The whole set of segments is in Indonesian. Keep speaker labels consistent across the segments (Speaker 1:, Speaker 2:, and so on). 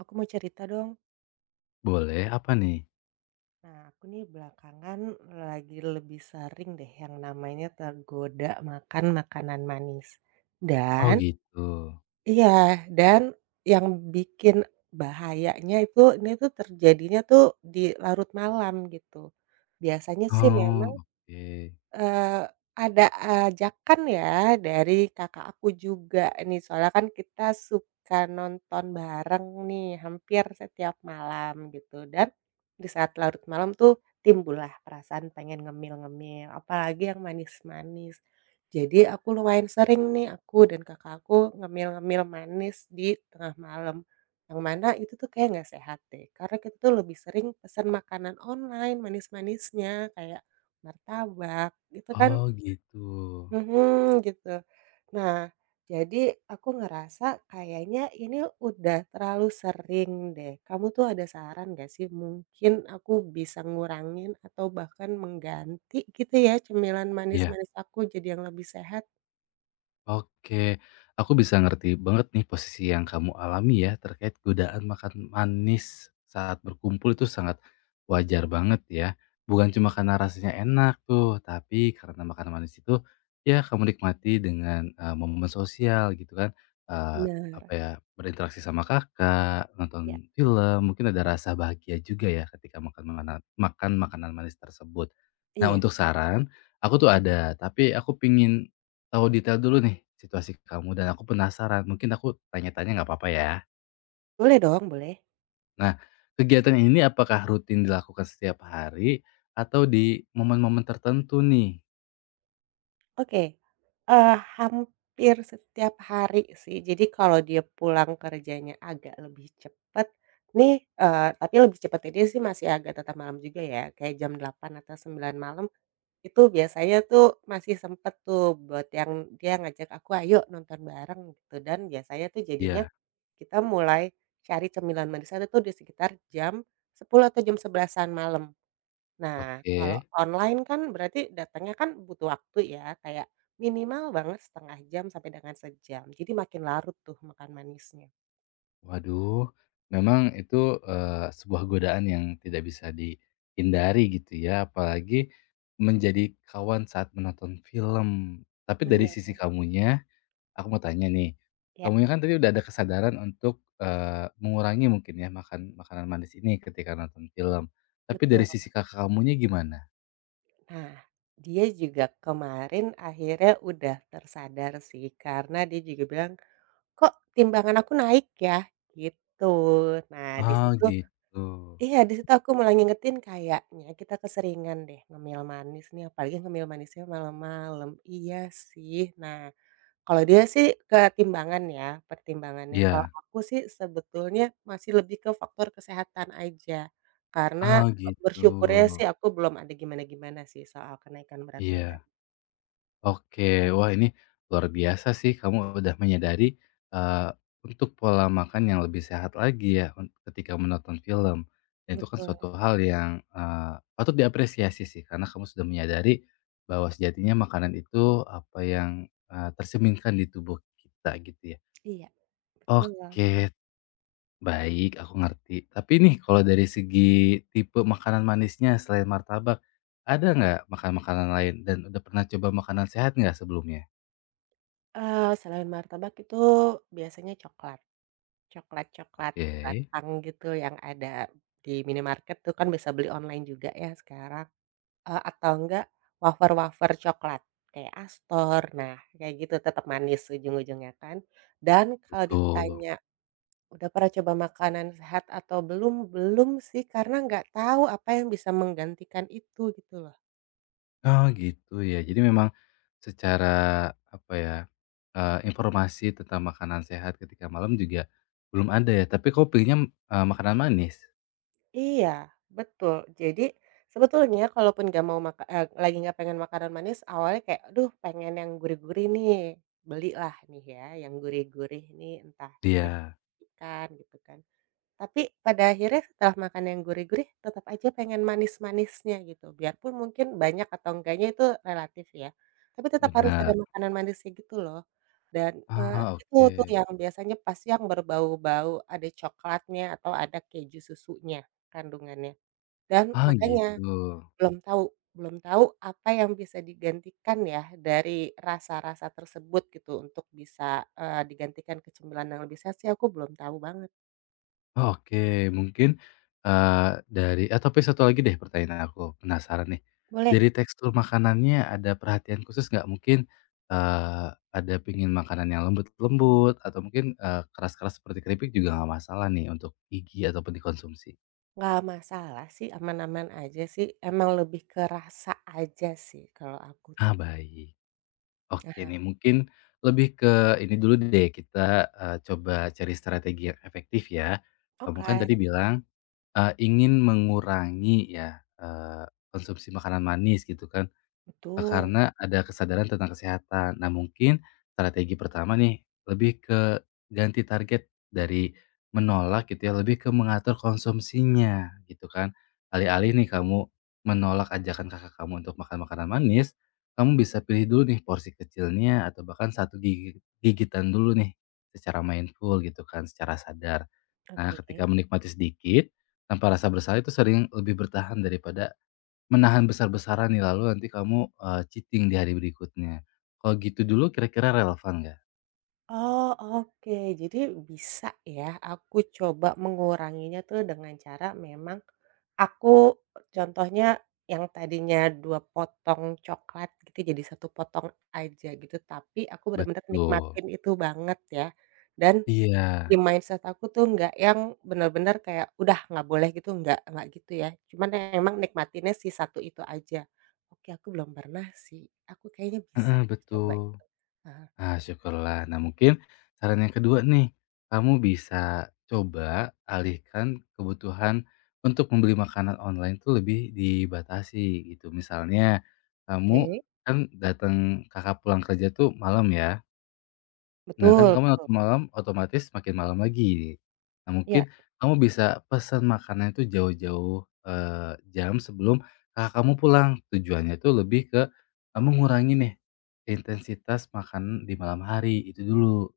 Speaker 1: Aku mau cerita dong.
Speaker 2: Boleh, apa nih?
Speaker 1: Nah, aku nih belakangan lagi lebih sering deh yang namanya tergoda makan makanan manis.
Speaker 2: Oh
Speaker 1: Dan
Speaker 2: gitu.
Speaker 1: iya, dan yang bikin bahayanya itu ini tuh terjadinya tuh di larut malam gitu. Biasanya sih memang
Speaker 2: Oh, oke.
Speaker 1: Eee, ada ajakan ya dari kakak aku juga nih, soalnya kan kita suka nonton bareng nih hampir setiap malam gitu dan di saat larut malam tuh timbullah perasaan pengen ngemil-ngemil, apalagi yang manis-manis. Jadi aku lumayan sering nih aku dan kakak aku ngemil-ngemil manis di tengah malam, yang mana itu tuh kayaknya nggak sehat deh, karena kita tuh lebih sering pesan makanan online manis-manisnya kayak martabak, itu kan
Speaker 2: Oh gitu.
Speaker 1: mhm, gitu. Nah, jadi aku ngerasa kayaknya ini udah terlalu sering deh. Kamu tuh ada saran nggak sih? Mungkin aku bisa ngurangin atau bahkan mengganti gitu ya, cemilan
Speaker 2: Iya.
Speaker 1: manis-manis aku jadi yang lebih sehat?
Speaker 2: Oke, aku bisa ngerti banget nih posisi yang kamu alami ya terkait godaan makan manis saat berkumpul itu sangat wajar banget ya. Bukan cuma karena rasanya enak tuh, tapi karena makanan manis itu ya kamu nikmati dengan momen sosial gitu kan. Eh,
Speaker 1: Benar.
Speaker 2: apa ya, berinteraksi sama kakak,
Speaker 1: Iya,
Speaker 2: nonton film, mungkin ada rasa bahagia juga ya ketika makan makanan manis tersebut. Nah,
Speaker 1: iya.
Speaker 2: untuk saran, aku tuh ada, tapi aku pingin tahu detail dulu nih situasi kamu dan aku penasaran, mungkin aku tanya-tanya nggak apa-apa ya?
Speaker 1: Boleh dong, boleh.
Speaker 2: Nah, kegiatan ini apakah rutin dilakukan setiap hari atau di momen-momen tertentu nih?
Speaker 1: Oke, hampir setiap hari sih. Jadi kalau dia pulang kerjanya agak lebih cepet nih, tapi lebih cepetnya dia sih masih agak tetap malam juga ya, kayak jam 8 atau 9 malam, itu biasanya tuh masih sempet tuh buat yang dia ngajak aku, "Ayo nonton bareng," gitu. Dan biasanya tuh jadinya
Speaker 2: Iya,
Speaker 1: kita mulai cari cemilan manis itu tuh di sekitar jam 10 atau jam sebelasan malam. Nah, kalau
Speaker 2: oke.
Speaker 1: online kan berarti datangnya kan butuh waktu ya, kayak minimal banget setengah jam sampai dengan sejam. Jadi makin larut tuh makan manisnya.
Speaker 2: Waduh, memang itu, sebuah godaan yang tidak bisa dihindari gitu ya, apalagi menjadi kawan saat menonton film. Tapi dari
Speaker 1: Benar.
Speaker 2: sisi kamunya, aku mau tanya nih,
Speaker 1: Ya.
Speaker 2: kamunya kan tadi udah ada kesadaran untuk, mengurangi mungkin ya makan makanan manis ini ketika nonton film. Tapi
Speaker 1: Betul.
Speaker 2: dari sisi kakak kamunya gimana?
Speaker 1: Nah, dia juga kemarin akhirnya udah tersadar sih, karena dia juga bilang, "Kok timbangan aku naik ya?" Gitu. Nah, di
Speaker 2: Ah
Speaker 1: situ
Speaker 2: gitu.
Speaker 1: iya, di situ aku mulai ngingetin kayaknya kita keseringan deh ngemil manis nih, apalagi ngemil manisnya malam-malam. Iya sih. Nah, kalau dia sih ketimbangan ya, pertimbangannya. Kalau
Speaker 2: Iya.
Speaker 1: aku sih sebetulnya masih lebih ke faktor kesehatan aja, karena
Speaker 2: Ah gitu.
Speaker 1: bersyukurnya sih aku belum ada gimana-gimana sih soal kenaikan berat badan.
Speaker 2: Iya. Oke, wah ini luar biasa sih kamu udah menyadari, eee, untuk pola makan yang lebih sehat lagi ya ketika menonton film. Dan itu kan
Speaker 1: Betul,
Speaker 2: suatu hal yang, patut diapresiasi sih karena kamu sudah menyadari bahwa sejatinya makanan itu apa yang, tercerminkan di tubuh kita gitu ya.
Speaker 1: iya, betul.
Speaker 2: Oke, baik aku ngerti. Tapi nih kalau dari segi tipe makanan manisnya selain martabak, ada nggak makan makanan lain dan udah pernah coba makanan sehat nggak sebelumnya?
Speaker 1: Selain martabak itu biasanya coklat, coklat-coklat
Speaker 2: Oke,
Speaker 1: batang gitu yang ada di minimarket tuh kan bisa beli online juga ya sekarang. Atau enggak wafer-wafer coklat kayak Astor. Nah, kayak gitu tetap manis ujung-ujungnya kan. Dan kalau
Speaker 2: betul.
Speaker 1: ditanya, "Udah pernah coba makanan sehat atau belum?" Belum sih, karena nggak tahu apa yang bisa menggantikan itu gitu loh.
Speaker 2: Oh, gitu ya. Jadi memang secara apa ya, informasi tentang makanan sehat ketika malam juga belum ada ya, tapi kamu pilihnya, makanan manis?
Speaker 1: Iya, betul. Jadi sebetulnya kalaupun nggak mau lagi nggak pengen makanan manis, awalnya kayak, "Aduh pengen yang gurih-gurih nih." Belilah nih ya yang gurih-gurih nih entah keripik
Speaker 2: Iya,
Speaker 1: ikan gitu kan. Tapi pada akhirnya setelah makan yang gurih-gurih tetap aja pengen manis-manisnya gitu, biarpun mungkin banyak atau enggaknya itu relatif ya, tapi tetap harus ada
Speaker 2: benar.
Speaker 1: makanan manisnya gitu loh. Dan,
Speaker 2: Ah,
Speaker 1: itu tuh
Speaker 2: oke.
Speaker 1: yang biasanya pasti yang berbau-bau ada coklatnya atau ada keju susunya kandungannya. Dan
Speaker 2: Ah,
Speaker 1: makanya
Speaker 2: gitu.
Speaker 1: belum tahu belum tahu apa yang bisa digantikan ya dari rasa-rasa tersebut gitu untuk bisa, digantikan ke cemilan yang lebih sehat sih aku belum tahu banget.
Speaker 2: Oke, mungkin, tapi satu lagi deh pertanyaan aku, penasaran nih.
Speaker 1: Boleh?
Speaker 2: Dari tekstur makanannya ada perhatian khusus nggak? Mungkin, eee, ada pingin makanan yang lembut-lembut atau mungkin, keras-keras seperti keripik juga nggak masalah nih untuk gigi ataupun dikonsumsi?
Speaker 1: Nggak masalah sih, aman-aman aja sih, emang lebih ke rasa aja sih kalau aku tuh.
Speaker 2: Ah, baik. Oke
Speaker 1: Ah,
Speaker 2: nih, mungkin lebih ke ini dulu deh, kita, coba cari strategi yang efektif ya. Kamu kan
Speaker 1: oke,
Speaker 2: tadi bilang, ingin mengurangi ya, konsumsi makanan manis gitu kan.
Speaker 1: betul.
Speaker 2: Karena ada kesadaran tentang kesehatan. Nah, mungkin strategi pertama nih, lebih ke ganti target dari menolak gitu ya, lebih ke mengatur konsumsinya, gitu kan. Alih-alih nih kamu menolak ajakan kakak kamu untuk makan makanan manis, kamu bisa pilih dulu nih porsi kecilnya atau bahkan satu gigitan dulu nih, secara mindful gitu kan, secara sadar. Nah,
Speaker 1: Oke.
Speaker 2: ketika menikmati sedikit, tanpa rasa bersalah itu sering lebih bertahan daripada menahan besar-besaran nih, lalu nanti kamu, cheating di hari berikutnya. Kalau gitu dulu kira-kira relevan nggak?
Speaker 1: Oh, oke. Jadi bisa ya aku coba menguranginya tuh dengan cara memang aku contohnya yang tadinya 2 potong coklat gitu jadi satu potong aja gitu, tapi aku benar-benar
Speaker 2: Betul.
Speaker 1: nikmatin itu banget ya, dan
Speaker 2: Iya,
Speaker 1: di mindset aku tuh nggak yang benar-benar kayak, "Udah nggak boleh gitu," nggak gitu ya. Cuman ya emang nikmatinnya si satu itu aja. Oke, aku belum pernah sih. Aku kayaknya bisa
Speaker 2: heeh,
Speaker 1: coba
Speaker 2: betul.
Speaker 1: itu. Heeh,
Speaker 2: Ah, syukurlah. Nah mungkin saran yang kedua nih, kamu bisa coba alihkan kebutuhan untuk membeli makanan online tuh lebih dibatasi gitu. Misalnya, kamu
Speaker 1: oke.
Speaker 2: kan datang, kakak pulang kerja tuh malam ya? Nah, kan
Speaker 1: Betul,
Speaker 2: kamu
Speaker 1: betul.
Speaker 2: nonton malam otomatis makin malam lagi. Nah,
Speaker 1: Iya.
Speaker 2: mungkin kamu bisa pesan makanan itu jauh-jauh, jam sebelum kakak kamu pulang. Tujuannya itu lebih ke, mengurangi nih intensitas makan di malam hari, itu dulu.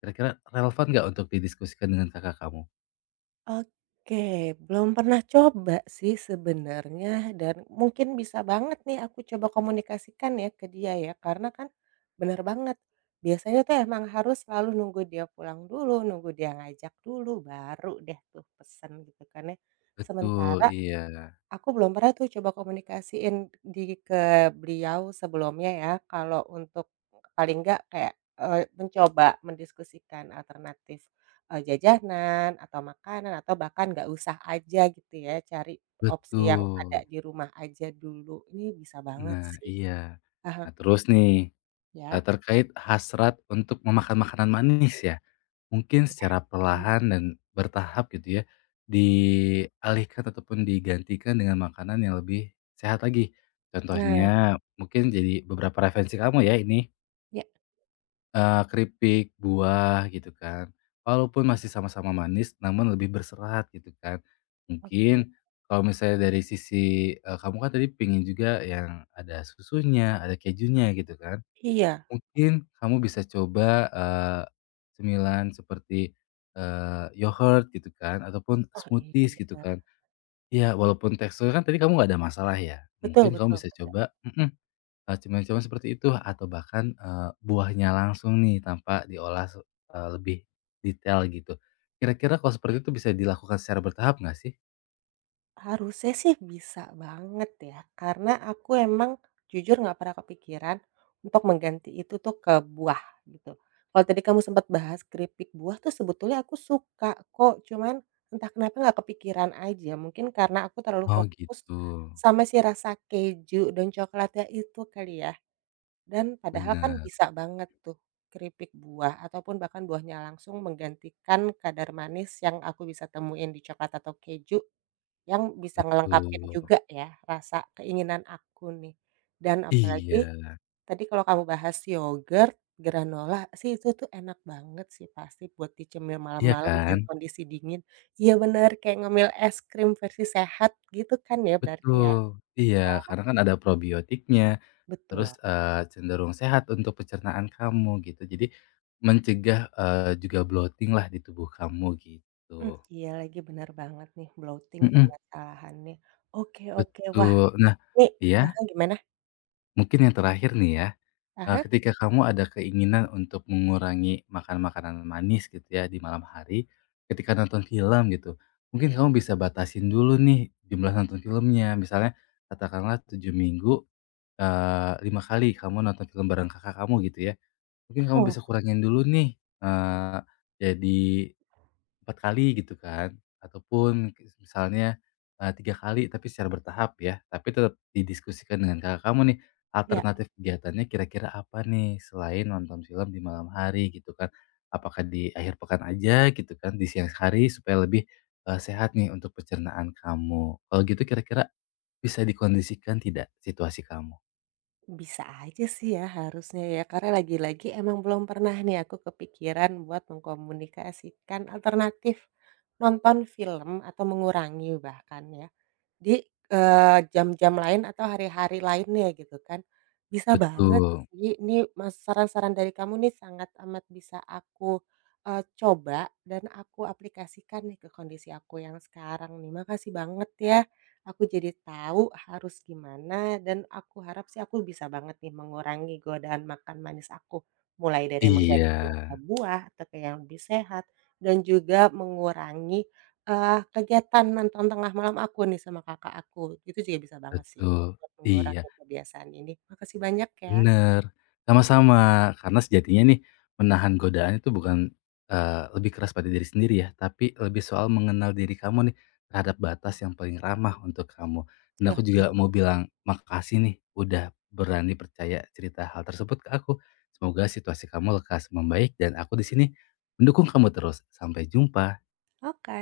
Speaker 2: Kira-kira relevan nggak untuk didiskusikan dengan kakak kamu?
Speaker 1: Oke, belum pernah coba sih sebenarnya, dan mungkin bisa banget nih aku coba komunikasikan ya ke dia ya, karena kan benar banget, biasanya tuh emang harus selalu nunggu dia pulang dulu, nunggu dia ngajak dulu, baru deh tuh pesen gitu kan ya.
Speaker 2: Betul,
Speaker 1: Sementara
Speaker 2: iya.
Speaker 1: aku belum pernah tuh coba komunikasiin di ke beliau sebelumnya ya, kalau untuk paling enggak kayak, mencoba mendiskusikan alternatif, jajanan atau makanan atau bahkan nggak usah aja gitu ya, cari opsi yang ada
Speaker 2: Betul.
Speaker 1: di rumah aja dulu. Ini bisa banget
Speaker 2: Nah,
Speaker 1: sih.
Speaker 2: iya.
Speaker 1: Ah,
Speaker 2: Nah, terus nih,
Speaker 1: ya?
Speaker 2: terkait hasrat untuk memakan makanan manis ya. Mungkin
Speaker 1: Iya.
Speaker 2: secara
Speaker 1: Mmm.
Speaker 2: perlahan dan bertahap gitu ya, dialihkan ataupun digantikan dengan makanan yang lebih sehat lagi.
Speaker 1: Nah,
Speaker 2: Contohnya mungkin jadi beberapa referensi kamu ya ini,
Speaker 1: ya.
Speaker 2: keripik, buah gitu kan. Walaupun masih sama-sama manis namun lebih berserat gitu kan.
Speaker 1: Oke.
Speaker 2: Mungkin kalau misalnya dari sisi, kamu kan tadi pingin juga yang ada susunya, ada kejunya gitu kan.
Speaker 1: Iya.
Speaker 2: Mungkin kamu bisa coba, cemilan seperti, yogurt gitu kan ataupun
Speaker 1: Oh iya
Speaker 2: smoothies gitu
Speaker 1: benar.
Speaker 2: kan. Ya walaupun teksturnya kan tadi kamu nggak ada masalah ya,
Speaker 1: Betul,
Speaker 2: mungkin
Speaker 1: betul.
Speaker 2: kamu bisa coba cemilan-cemilan seperti itu atau bahkan, buahnya langsung nih tanpa diolah lebih detail gitu. Kira-kira kalau seperti itu bisa dilakukan secara bertahap nggak sih?
Speaker 1: Harusnya sih bisa banget ya, karena aku emang jujur nggak pernah kepikiran untuk mengganti itu tuh ke buah gitu. Kalau tadi kamu sempat bahas keripik buah tuh sebetulnya aku suka kok, cuman entah kenapa nggak kepikiran aja. Mungkin karena aku terlalu
Speaker 2: Oh
Speaker 1: fokus
Speaker 2: gitu,
Speaker 1: sama si rasa keju dan coklatnya itu kali ya. Dan padahal kan
Speaker 2: benar
Speaker 1: bisa banget tuh keripik buah ataupun bahkan buahnya langsung menggantikan kadar manis yang aku bisa temuin di coklat atau keju yang bisa ngelengkapin
Speaker 2: betul.
Speaker 1: juga ya, rasa keinginan aku nih. Dan apalagi
Speaker 2: Iya,
Speaker 1: tadi kalau kamu bahas yogurt, granola sih itu tuh enak banget sih pasti buat dicemil
Speaker 2: iya
Speaker 1: malam-malam
Speaker 2: kan?
Speaker 1: dan kondisi dingin. Iya bener, kayak ngemil es krim versi sehat gitu kan ya berarti ya?
Speaker 2: Betul, iya,
Speaker 1: Wah,
Speaker 2: karena kan ada probiotiknya, terus,
Speaker 1: betul.
Speaker 2: cenderung sehat untuk pencernaan kamu gitu. Jadi mencegah, juga bloating lah di tubuh kamu
Speaker 1: Mmm,
Speaker 2: gitu.
Speaker 1: iya lagi benar banget nih bloating
Speaker 2: Mhm,
Speaker 1: permasalahannya. Oke, oke, wah
Speaker 2: betul. Nah
Speaker 1: nih
Speaker 2: iya,
Speaker 1: heeh, gimana?
Speaker 2: mungkin yang terakhir nih ya,
Speaker 1: Ah,
Speaker 2: ketika kamu ada keinginan untuk mengurangi makan makanan manis gitu ya di malam hari, ketika nonton film gitu, mungkin kamu bisa batasin dulu nih jumlah nonton filmnya. Misalnya katakanlah 7 minggu, 5 kali kamu nonton film bareng kakak kamu gitu ya, mungkin kamu
Speaker 1: oh,
Speaker 2: bisa kurangin dulu nih, eee, jadi 4 kali gitu kan, ataupun misalnya, 3 kali tapi secara bertahap ya, tapi tetap didiskusikan dengan kakak kamu nih,
Speaker 1: ya.
Speaker 2: alternatif kegiatannya kira-kira apa nih selain nonton film di malam hari gitu kan. Apakah di akhir pekan aja gitu kan, di siang hari supaya lebih, sehat nih untuk pencernaan kamu. Kalau gitu kira-kira bisa dikondisikan tidak situasi kamu?
Speaker 1: Bisa aja sih ya harusnya ya, karena lagi-lagi emang belum pernah nih aku kepikiran buat mengkomunikasikan alternatif nonton film atau mengurangi bahkan ya. Di, jam-jam lain atau hari-hari lainnya gitu kan. Bisa banget
Speaker 2: Betul.
Speaker 1: sih ini Mas, saran-saran dari kamu nih sangat amat bisa aku, coba dan aku aplikasikan nih ke kondisi aku yang sekarang nih. Makasih banget ya, aku jadi tahu harus gimana dan aku harap sih aku bisa banget nih mengurangi godaan makan manis aku. Mulai dari menggantinya
Speaker 2: Iya,
Speaker 1: ke buah atau ke yang lebih sehat dan juga mengurangi kegiatan nonton tengah malam aku nih sama kakak aku, itu juga bisa banget sih
Speaker 2: betul.
Speaker 1: buat
Speaker 2: Iya,
Speaker 1: mengurangi kebiasaan ini. Makasih banyak ya.
Speaker 2: bener. Sama-sama, karena sejatinya nih menahan godaan itu bukan, lebih keras pada diri sendiri ya, tapi lebih soal mengenal diri kamu nih terhadap batas yang paling ramah untuk kamu. Dan
Speaker 1: Wah,
Speaker 2: aku juga
Speaker 1: iya,
Speaker 2: mau bilang makasih nih udah berani percaya cerita hal tersebut ke aku. Semoga situasi kamu lekas membaik dan aku di sini mendukung kamu terus. Sampai jumpa.
Speaker 1: oke.